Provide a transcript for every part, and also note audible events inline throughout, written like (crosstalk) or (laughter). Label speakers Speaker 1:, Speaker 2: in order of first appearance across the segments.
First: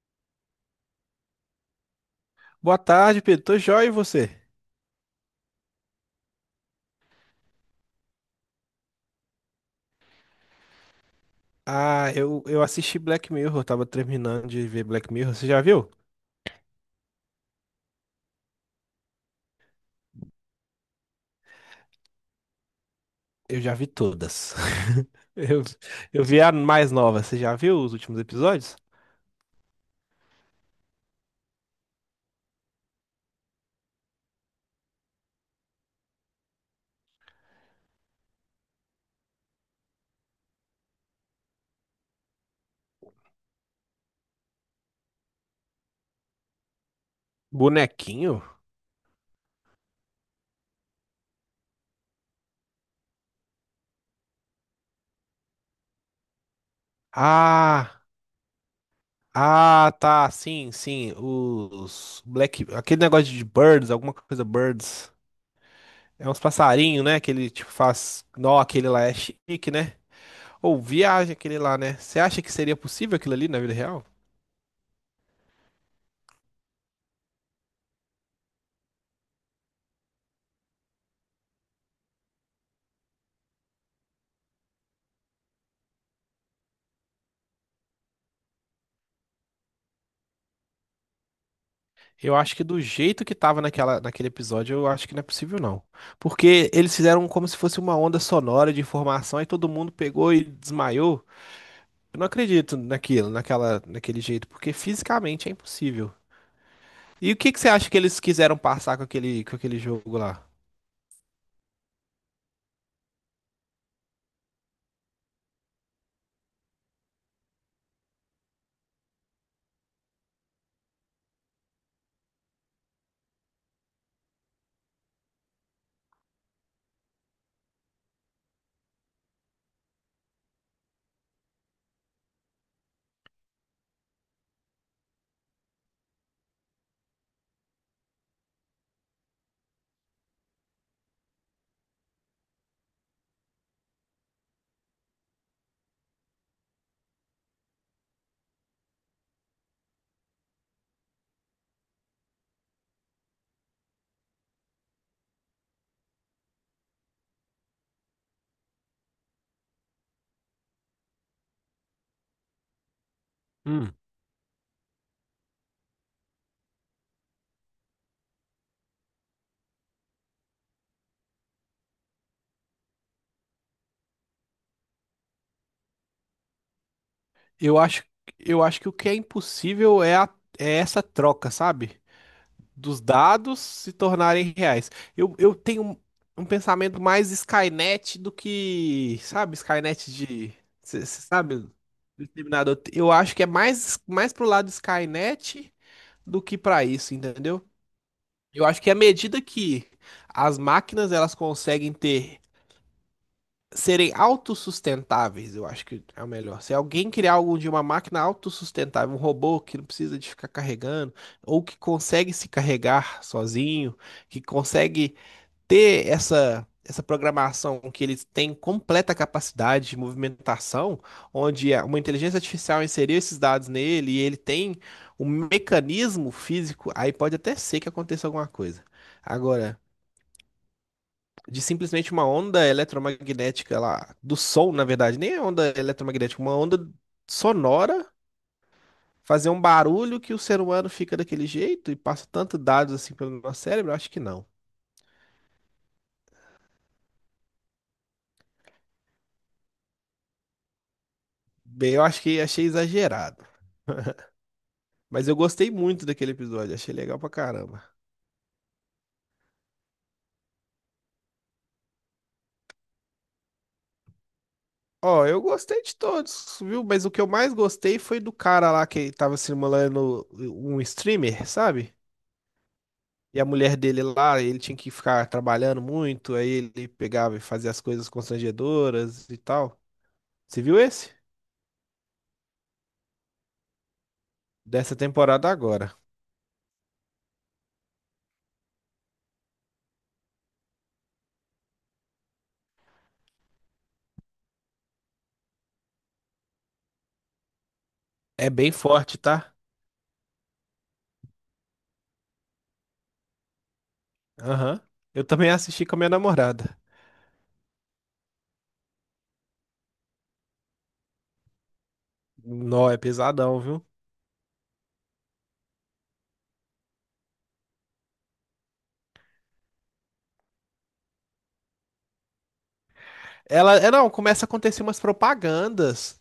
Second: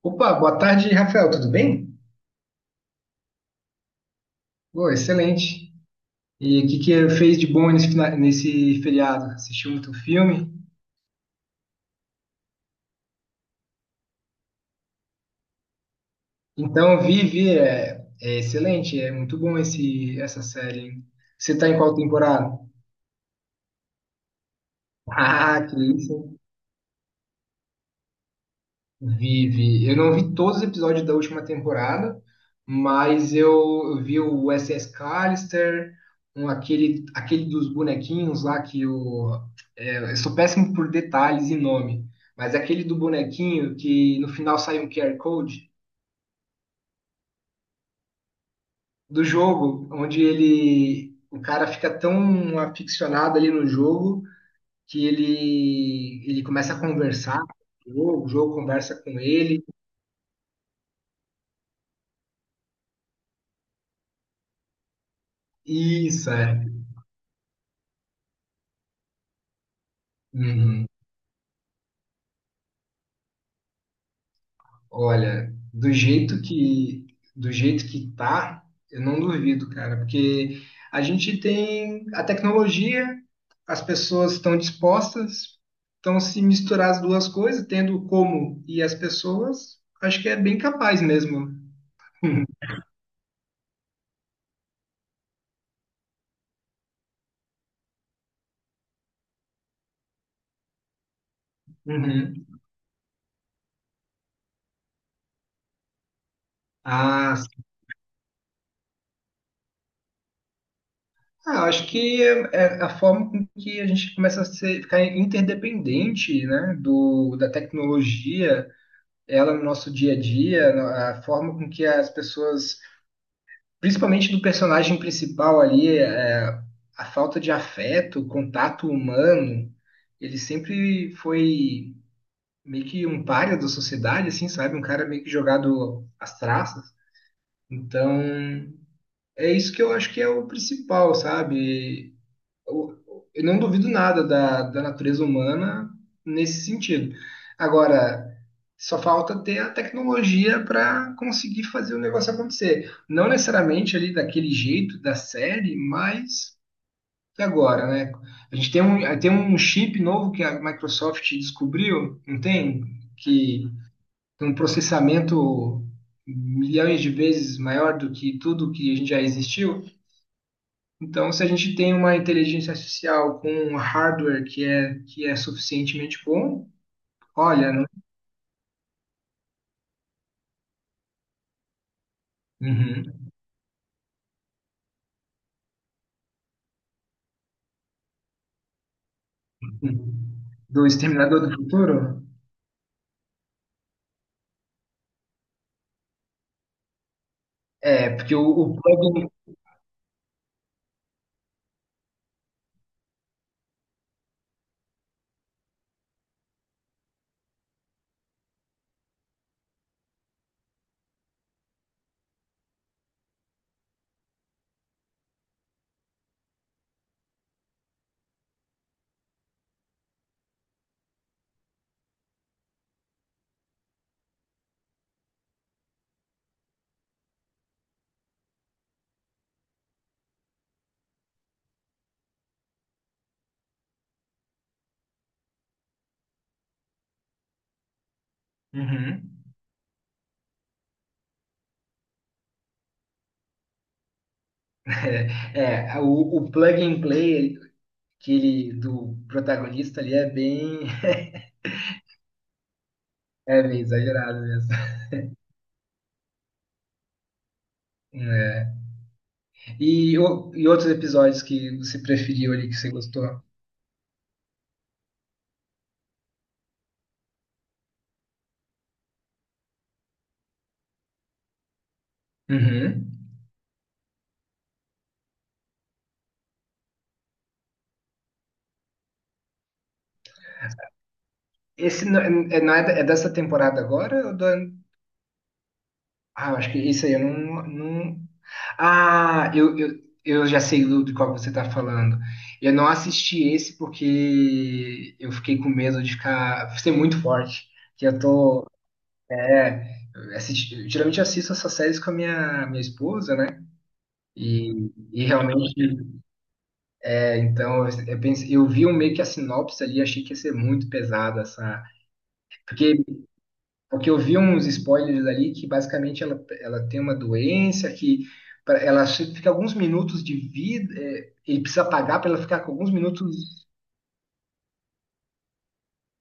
Speaker 1: Opa, boa tarde, Rafael, tudo bem?
Speaker 2: Boa tarde, Pedro. Tô joia e você?
Speaker 1: Pô, excelente. E o que que fez de bom nesse feriado? Assistiu muito filme?
Speaker 2: Ah, eu assisti Black Mirror, eu tava terminando de ver Black Mirror. Você já viu?
Speaker 1: Então, é excelente, é muito bom essa série, hein? Você tá em qual temporada? (laughs)
Speaker 2: Eu já vi todas. (laughs) Eu,
Speaker 1: Ah, que
Speaker 2: eu
Speaker 1: isso,
Speaker 2: vi a mais nova. Você já viu os últimos episódios?
Speaker 1: vive. Eu não vi todos os episódios da última temporada, mas eu vi o SS Callister, aquele dos bonequinhos lá que o. É, eu sou péssimo por detalhes e nome, mas aquele do bonequinho que no final sai um QR Code
Speaker 2: Bonequinho?
Speaker 1: do jogo, onde ele. O cara fica tão aficionado ali no jogo que ele começa a conversar com
Speaker 2: Ah,
Speaker 1: o jogo conversa com ele.
Speaker 2: ah, tá. Sim, sim. Os Black. Aquele negócio de birds, alguma coisa birds. É
Speaker 1: Isso,
Speaker 2: uns
Speaker 1: é.
Speaker 2: passarinhos, né? Que ele tipo faz. Não, aquele lá é chique, né? Ou
Speaker 1: Uhum.
Speaker 2: viagem aquele lá, né? Você acha que seria possível aquilo ali na vida real?
Speaker 1: Olha, do jeito que tá, eu não duvido, cara, porque a gente tem a tecnologia, as pessoas estão dispostas, então se misturar as duas coisas, tendo o como e as pessoas, acho que é bem capaz mesmo.
Speaker 2: Eu acho que do jeito que tava naquele episódio, eu acho que não é possível, não. Porque eles fizeram como se fosse uma onda sonora de informação e todo mundo pegou e desmaiou. Eu não
Speaker 1: Uhum.
Speaker 2: acredito naquilo, naquele jeito, porque fisicamente é impossível. E
Speaker 1: Ah,
Speaker 2: o
Speaker 1: s-
Speaker 2: que que você acha que eles quiseram passar com com aquele jogo lá?
Speaker 1: ah, acho que é a forma com que a gente ficar interdependente, né, da tecnologia, ela no nosso dia a dia, a forma com que as pessoas principalmente do personagem principal ali, é, a falta de afeto, o contato humano, ele sempre foi meio que um pária da sociedade, assim, sabe? Um cara meio que jogado às traças. Então, é isso que eu acho que é o principal, sabe? Eu eu não duvido nada da natureza humana nesse sentido. Agora, só falta ter a tecnologia para conseguir fazer o negócio acontecer. Não necessariamente ali daquele jeito da série, mas e agora, né? A gente tem tem um chip novo que a Microsoft descobriu, não tem? Que
Speaker 2: Hum.
Speaker 1: tem um processamento milhões de vezes maior do que tudo que a gente já existiu. Então, se a gente tem uma inteligência artificial com um hardware que é suficientemente bom, olha,
Speaker 2: Eu
Speaker 1: não.
Speaker 2: acho, eu acho que o que é impossível é, é essa troca, sabe? Dos
Speaker 1: Uhum.
Speaker 2: dados se tornarem reais. Eu tenho um pensamento mais Skynet do que, sabe, Skynet
Speaker 1: Uhum.
Speaker 2: de,
Speaker 1: Do
Speaker 2: cê
Speaker 1: Exterminador do
Speaker 2: sabe, do
Speaker 1: Futuro?
Speaker 2: Exterminador. Eu acho que é mais pro lado Skynet do que para isso, entendeu?
Speaker 1: É, porque
Speaker 2: Eu
Speaker 1: o
Speaker 2: acho que à
Speaker 1: plugin.
Speaker 2: medida que as máquinas elas conseguem ter serem autossustentáveis, eu acho que é o melhor. Se alguém criar algo de uma máquina autossustentável, um robô que não precisa de ficar carregando, ou que consegue se carregar sozinho, que consegue ter essa programação que ele tem completa capacidade de movimentação, onde uma inteligência artificial inseriu esses dados nele e ele tem um mecanismo físico, aí pode até ser que aconteça alguma coisa. Agora, de simplesmente uma onda eletromagnética lá, do som, na verdade, nem é onda eletromagnética, uma onda sonora,
Speaker 1: Uhum.
Speaker 2: fazer um barulho que o ser humano fica daquele jeito e passa tanto dados assim pelo nosso cérebro? Eu acho que não.
Speaker 1: É, é, o plug and play que ele, do protagonista ali é bem, (laughs)
Speaker 2: Bem, eu acho que achei exagerado.
Speaker 1: é bem exagerado mesmo.
Speaker 2: Mas eu gostei muito daquele episódio, achei legal pra caramba.
Speaker 1: É. E, o- e outros episódios que você preferiu ali, que você gostou?
Speaker 2: Ó, eu gostei de todos, viu? Mas o que eu mais gostei foi do cara lá que tava simulando um streamer, sabe?
Speaker 1: Uhum.
Speaker 2: E a mulher dele lá, ele tinha que ficar trabalhando muito, aí ele pegava e fazia as coisas constrangedoras e tal. Você viu esse?
Speaker 1: Esse não, não é, é dessa temporada agora ou do
Speaker 2: Dessa temporada agora.
Speaker 1: ah, eu acho que isso aí eu não, não... Ah, eu já sei de qual você tá falando. Eu não assisti esse porque eu fiquei com medo de ficar ser muito forte. Que eu
Speaker 2: É
Speaker 1: tô.
Speaker 2: bem forte, tá?
Speaker 1: É, geralmente eu assisto essas séries com minha esposa, né?
Speaker 2: Aham.
Speaker 1: E
Speaker 2: Eu também assisti com a minha
Speaker 1: realmente,
Speaker 2: namorada.
Speaker 1: é, então, eu pensei, eu vi um meio que a sinopse ali, achei que ia ser muito pesada essa.
Speaker 2: Nó,
Speaker 1: Porque
Speaker 2: é pesadão, viu?
Speaker 1: Porque eu vi uns spoilers ali que basicamente ela tem uma doença que fica alguns minutos de vida, é, ele precisa pagar para ela ficar com alguns minutos.
Speaker 2: Ela, é, não, começa a acontecer umas propagandas.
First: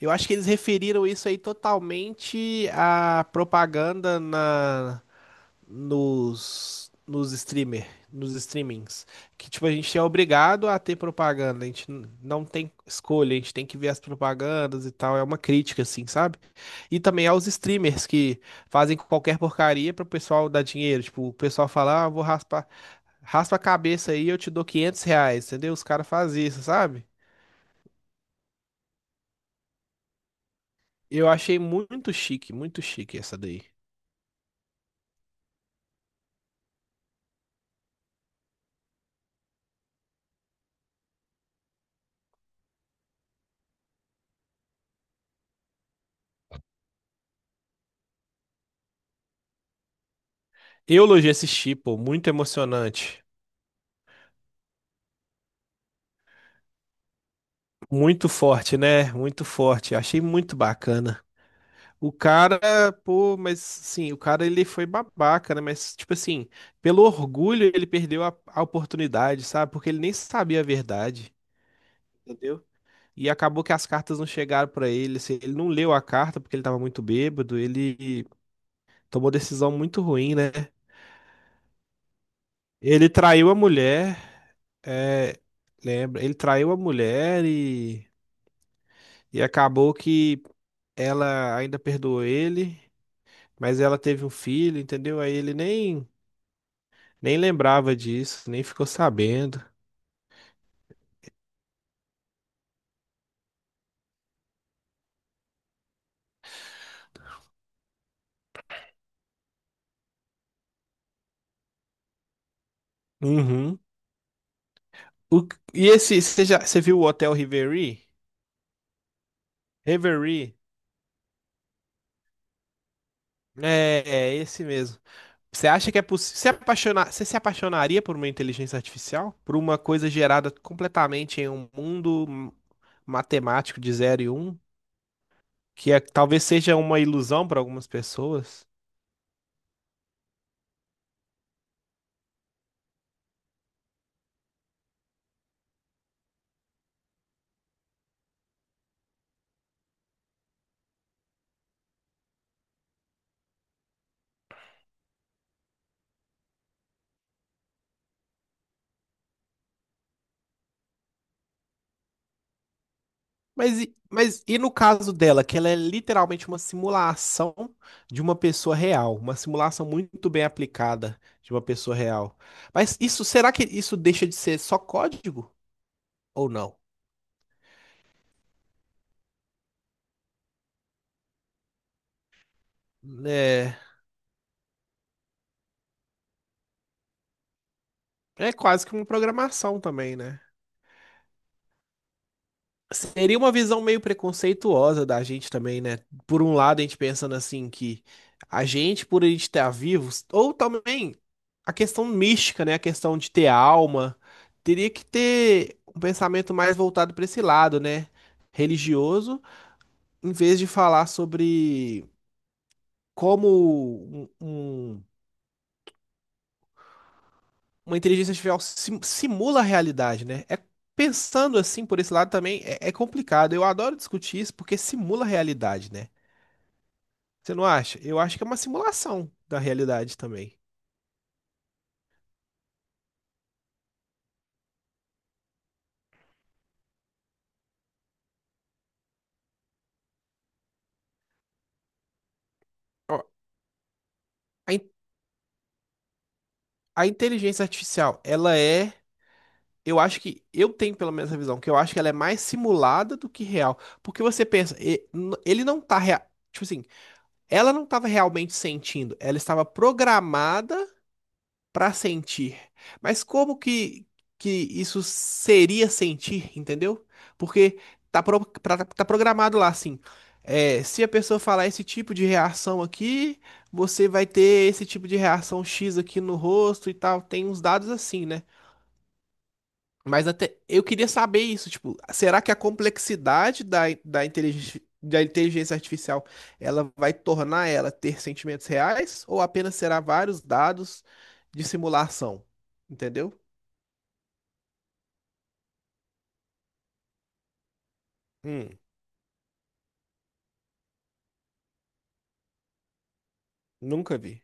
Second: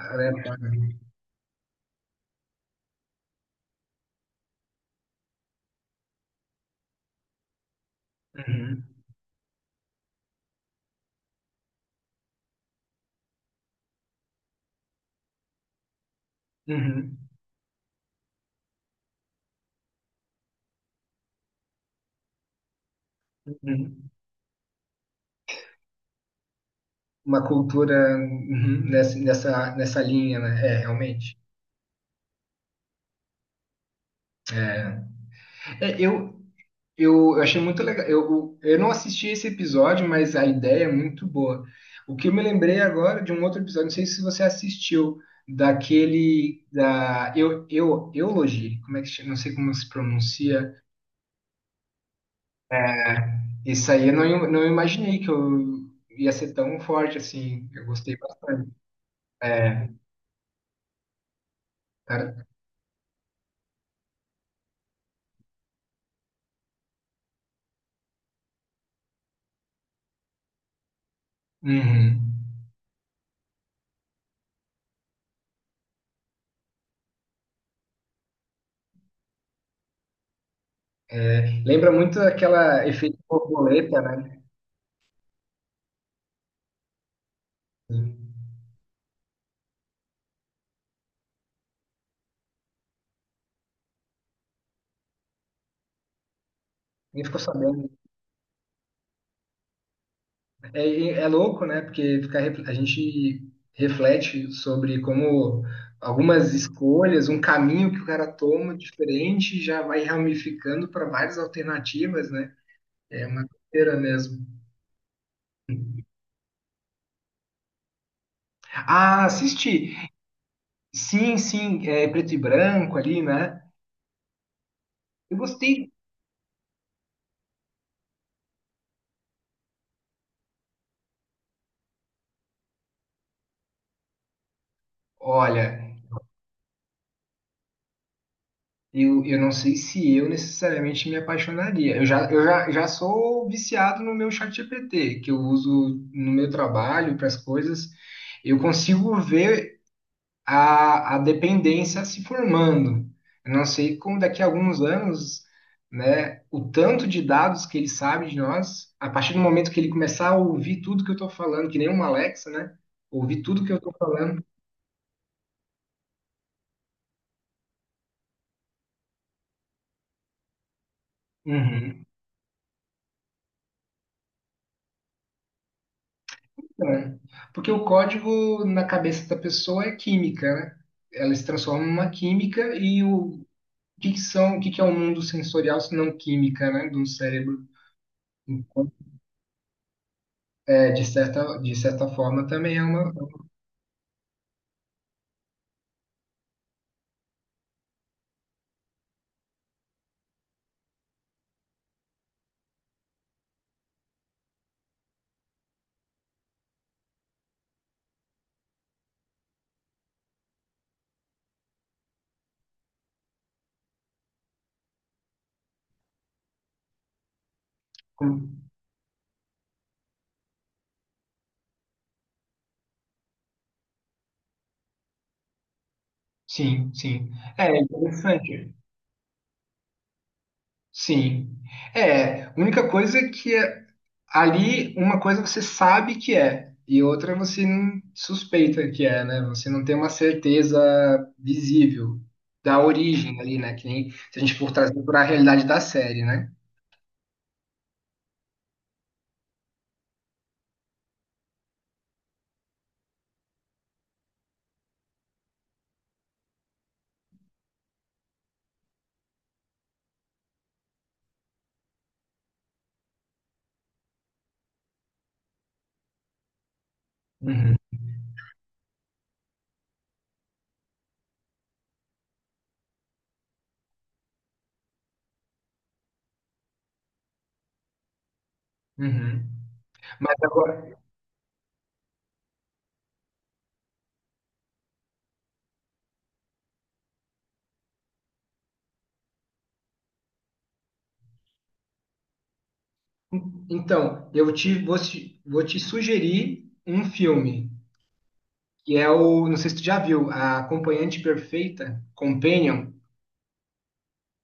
Speaker 2: Eu acho
Speaker 1: né,
Speaker 2: que eles
Speaker 1: paga.
Speaker 2: referiram isso aí totalmente à propaganda na nos, nos streamer, nos
Speaker 1: Uhum,
Speaker 2: streamings. Que, tipo, a gente é obrigado a ter propaganda, a gente não tem escolha, a gente tem que ver as propagandas e tal. É uma crítica, assim, sabe? E
Speaker 1: uhum,
Speaker 2: também aos streamers que fazem qualquer porcaria pro pessoal dar dinheiro. Tipo, o pessoal fala, ah, eu vou raspar, raspa a
Speaker 1: uhum.
Speaker 2: cabeça aí, eu te dou 500 reais, entendeu? Os caras fazem isso, sabe?
Speaker 1: Uma cultura uhum, nessa linha, né? É,
Speaker 2: Eu
Speaker 1: realmente.
Speaker 2: achei muito chique essa daí.
Speaker 1: É, eu, eu achei muito legal. Eu, eu não assisti esse episódio, mas a ideia é muito boa. O que eu me lembrei agora de um outro episódio, não sei se você assistiu, daquele Eulogy, como é que chama? Não sei como se pronuncia.
Speaker 2: Eu elogiei esse tipo, muito emocionante.
Speaker 1: Esse aí eu não, im- não imaginei que eu ia ser tão forte assim. Eu gostei
Speaker 2: Muito
Speaker 1: bastante.
Speaker 2: forte, né? Muito
Speaker 1: É,
Speaker 2: forte. Achei muito bacana. O
Speaker 1: cara,
Speaker 2: cara, pô, mas sim, o cara ele foi babaca, né? Mas, tipo assim, pelo orgulho ele perdeu a oportunidade, sabe? Porque ele nem sabia a verdade,
Speaker 1: uhum.
Speaker 2: entendeu? E acabou que as cartas não chegaram pra ele. Assim, ele não leu a carta porque ele tava muito bêbado. Ele tomou decisão muito ruim, né?
Speaker 1: É, lembra muito aquela
Speaker 2: Ele
Speaker 1: efeito
Speaker 2: traiu a
Speaker 1: borboleta,
Speaker 2: mulher,
Speaker 1: né?
Speaker 2: é, lembra? Ele traiu a mulher
Speaker 1: Sim.
Speaker 2: e acabou que ela ainda perdoou ele. Mas ela teve um filho, entendeu? Aí ele nem,
Speaker 1: Nem
Speaker 2: nem
Speaker 1: ficou sabendo.
Speaker 2: lembrava disso, nem ficou sabendo.
Speaker 1: É, é louco, né? Porque fica, a gente reflete sobre como algumas escolhas, um caminho que o cara toma diferente já vai ramificando para várias alternativas, né? É uma
Speaker 2: Uhum.
Speaker 1: doideira mesmo.
Speaker 2: O- e esse, você já, você viu o Hotel Reverie?
Speaker 1: Ah, assisti!
Speaker 2: Reverie?
Speaker 1: Sim, sim, é preto e branco ali, né?
Speaker 2: É, é esse mesmo.
Speaker 1: Eu
Speaker 2: Você
Speaker 1: gostei.
Speaker 2: acha que é possível? Se apaixonar, você se apaixonaria por uma inteligência artificial? Por uma coisa gerada completamente em um mundo matemático de zero e um, que
Speaker 1: Olha,
Speaker 2: é- talvez seja uma ilusão para algumas pessoas?
Speaker 1: eu não sei se eu necessariamente me apaixonaria. Já sou viciado no meu chat GPT que eu uso no meu trabalho, para as coisas. Eu consigo ver a dependência se formando. Eu não sei como daqui a alguns anos, né, o tanto de dados que ele sabe de nós, a partir do momento que ele começar a ouvir tudo que eu estou falando, que nem uma Alexa, né? Ouvir tudo que eu
Speaker 2: Mas,
Speaker 1: estou
Speaker 2: mas
Speaker 1: falando.
Speaker 2: e no caso dela, que ela é literalmente uma simulação de uma pessoa real, uma simulação muito bem aplicada de uma pessoa
Speaker 1: Uhum.
Speaker 2: real. Mas isso, será que isso deixa de ser só código ou não?
Speaker 1: É. Porque o código na cabeça da pessoa é química, né? Ela se transforma numa química e o
Speaker 2: É,
Speaker 1: o que que são, o que que é o mundo sensorial se não química, né, do cérebro?
Speaker 2: é quase
Speaker 1: Então,
Speaker 2: que uma programação também, né?
Speaker 1: é, de certa forma também é uma.
Speaker 2: Seria uma visão meio preconceituosa da gente também, né? Por um lado, a gente pensando assim que a gente, por a gente estar vivos, ou também a questão mística, né? A questão de ter alma, teria que ter um pensamento mais voltado para esse lado, né? Religioso, em vez de falar sobre como um- uma inteligência artificial simula a realidade, né? Pensando assim por esse lado também é complicado. Eu adoro discutir isso porque simula a realidade, né?
Speaker 1: Sim, sim.
Speaker 2: Você não
Speaker 1: É
Speaker 2: acha? Eu acho que é uma
Speaker 1: interessante.
Speaker 2: simulação da realidade também.
Speaker 1: Sim. É, a única coisa é que ali uma coisa você sabe que é e outra você não suspeita que é, né? Você não tem uma certeza visível da
Speaker 2: Ó,
Speaker 1: origem ali, né? Que nem se a gente for
Speaker 2: A, in-
Speaker 1: trazer para a realidade da série, né?
Speaker 2: a inteligência artificial, ela é. Eu acho que. Eu tenho pelo menos essa visão, que eu acho que ela é mais simulada do que real. Porque você pensa, ele não tá. Tipo assim, ela não estava realmente sentindo, ela estava programada para sentir. Mas que isso seria sentir, entendeu?
Speaker 1: Uhum,
Speaker 2: Porque tá, tá programado lá assim. É, se a pessoa falar esse tipo de reação aqui, você vai ter esse tipo de reação X aqui no rosto e tal. Tem uns dados assim, né?
Speaker 1: uhum.
Speaker 2: Mas
Speaker 1: Mas
Speaker 2: até eu
Speaker 1: agora,
Speaker 2: queria saber isso, tipo, será que a complexidade da inteligência artificial ela vai tornar ela ter sentimentos reais ou apenas será vários dados de simulação? Entendeu?
Speaker 1: então, eu te vou, te vou te sugerir um filme
Speaker 2: Hum,
Speaker 1: que é o, não sei se tu já viu, a Acompanhante Perfeita, Companion.
Speaker 2: nunca vi.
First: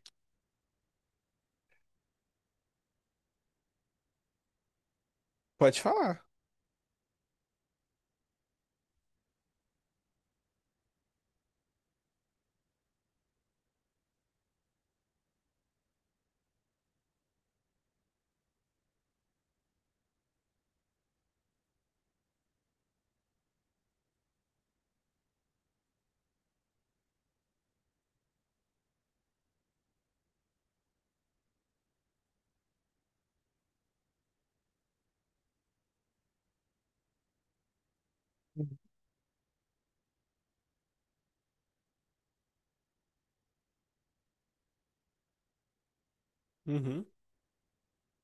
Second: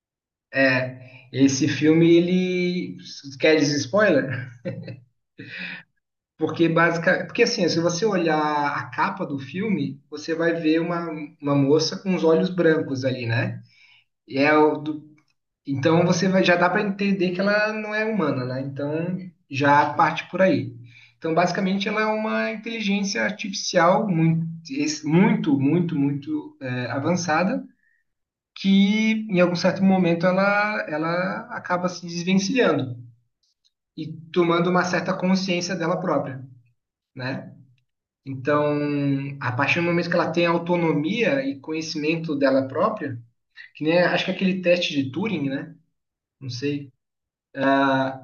Speaker 1: É, esse filme, ele quer dizer spoiler?
Speaker 2: Pode falar.
Speaker 1: Porque basicamente, porque assim, se você olhar a capa do filme, você vai ver uma moça com os olhos brancos ali, né? E é então você vai, já dá para entender que ela não é humana, né? Então já parte por aí. Então basicamente ela é uma inteligência artificial muito, es- muito, muito, muito é, avançada que em algum certo momento ela acaba se desvencilhando e tomando uma certa consciência dela própria, né? Então, a partir do momento que ela tem autonomia e conhecimento dela própria, que nem acho que é aquele teste de Turing, né? Não sei.
Speaker 2: Uhum.
Speaker 1: Ah,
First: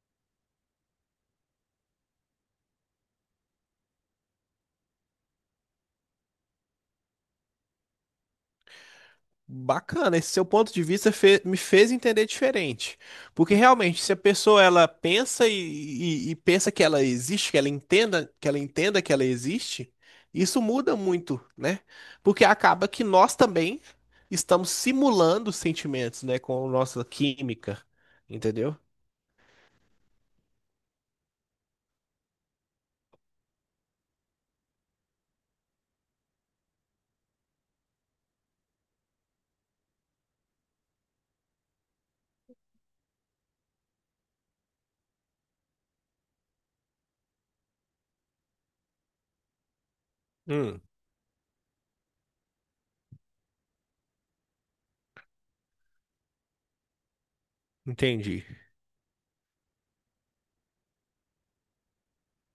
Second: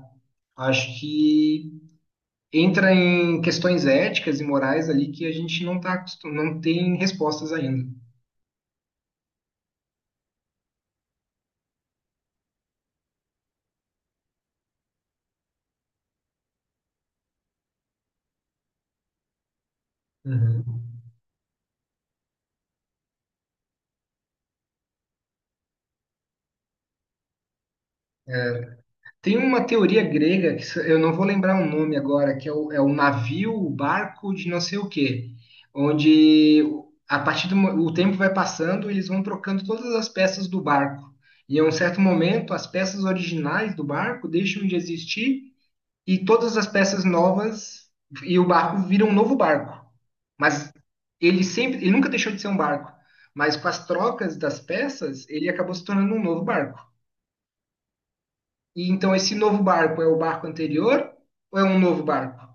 Speaker 1: acho que entra em questões éticas e morais ali que a gente não tem respostas ainda.
Speaker 2: Bacana, esse seu ponto de vista me fez entender diferente. Porque realmente, se a pessoa ela pensa e, e pensa que ela existe, que ela entenda que ela existe, isso
Speaker 1: Uhum.
Speaker 2: muda muito, né? Porque acaba que nós também estamos simulando sentimentos, né, com a nossa química,
Speaker 1: É,
Speaker 2: entendeu?
Speaker 1: tem uma teoria grega, que se- eu não vou lembrar o nome agora, que é é o navio, o barco de não sei o quê, onde a partir o tempo vai passando, eles vão trocando todas as peças do barco. E a um certo momento, as peças originais do barco deixam de existir e todas as peças novas e o barco vira um novo barco. Mas
Speaker 2: Hum,
Speaker 1: ele nunca deixou de ser um barco, mas com as trocas das peças, ele acabou se tornando um novo barco.
Speaker 2: entendi.
Speaker 1: E então esse novo barco é o barco anterior ou é um novo barco?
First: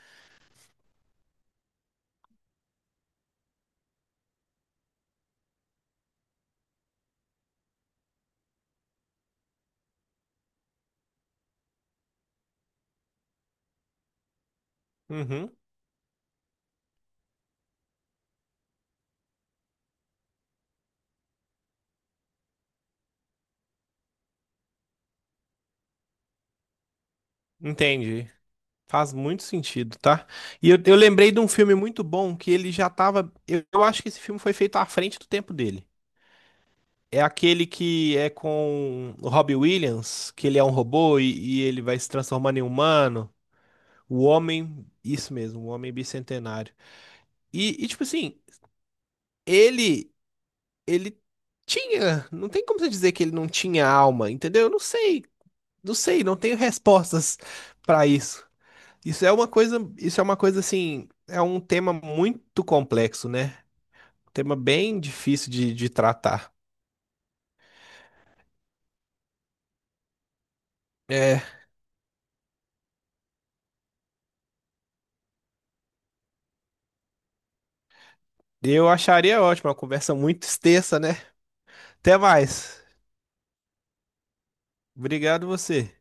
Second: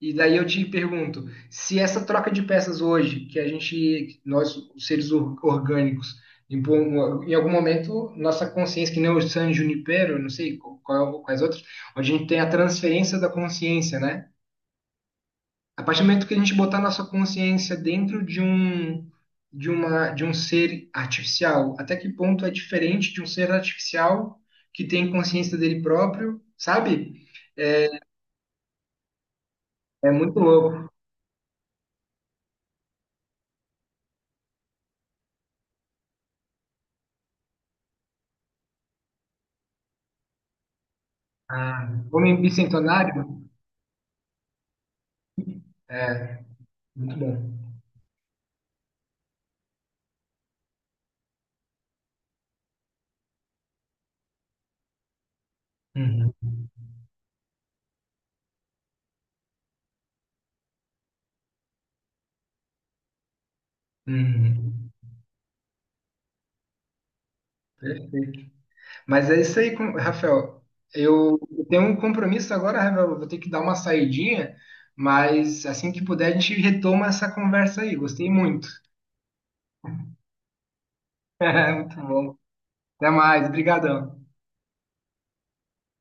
Speaker 1: E daí eu te pergunto, se essa troca de peças hoje, que a gente, nós, os seres orgânicos, em algum momento, nossa consciência, que nem o San Junipero, não sei quais outros, onde a gente tem a transferência da consciência, né?
Speaker 2: Uhum,
Speaker 1: A partir do momento que a gente botar nossa consciência dentro de um ser artificial, até que ponto é diferente de um ser artificial que tem consciência dele próprio, sabe?
Speaker 2: entendi. Faz muito sentido,
Speaker 1: É
Speaker 2: tá?
Speaker 1: muito
Speaker 2: E eu,
Speaker 1: louco.
Speaker 2: eu lembrei de um filme muito bom que ele já tava. Eu acho que esse filme foi feito à frente do tempo dele. É aquele que é com o Robbie Williams, que ele é um robô e ele
Speaker 1: Ah,
Speaker 2: vai se
Speaker 1: Homem
Speaker 2: transformando em humano.
Speaker 1: Bicentenário?
Speaker 2: O homem, isso mesmo, o homem
Speaker 1: É,
Speaker 2: bicentenário.
Speaker 1: muito bom.
Speaker 2: E, tipo assim, ele, ele tinha, não tem como você dizer que ele não tinha alma, entendeu? Eu não sei, não sei,
Speaker 1: Uhum,
Speaker 2: não tenho respostas (laughs) pra isso. Isso é uma coisa, isso é uma coisa assim, é um tema muito complexo, né? Um tema
Speaker 1: uhum.
Speaker 2: bem difícil de tratar.
Speaker 1: Perfeito. Mas é isso aí, com- Rafael. Eu
Speaker 2: É,
Speaker 1: eu tenho um compromisso agora, Rafael. Eu vou ter que dar uma saidinha, mas assim que puder, a gente retoma essa conversa aí. Gostei muito.
Speaker 2: eu acharia ótimo, uma conversa muito (laughs) extensa, né?
Speaker 1: (laughs) Muito
Speaker 2: Até
Speaker 1: bom.
Speaker 2: mais.
Speaker 1: Até mais. Obrigadão.
Speaker 2: Obrigado você.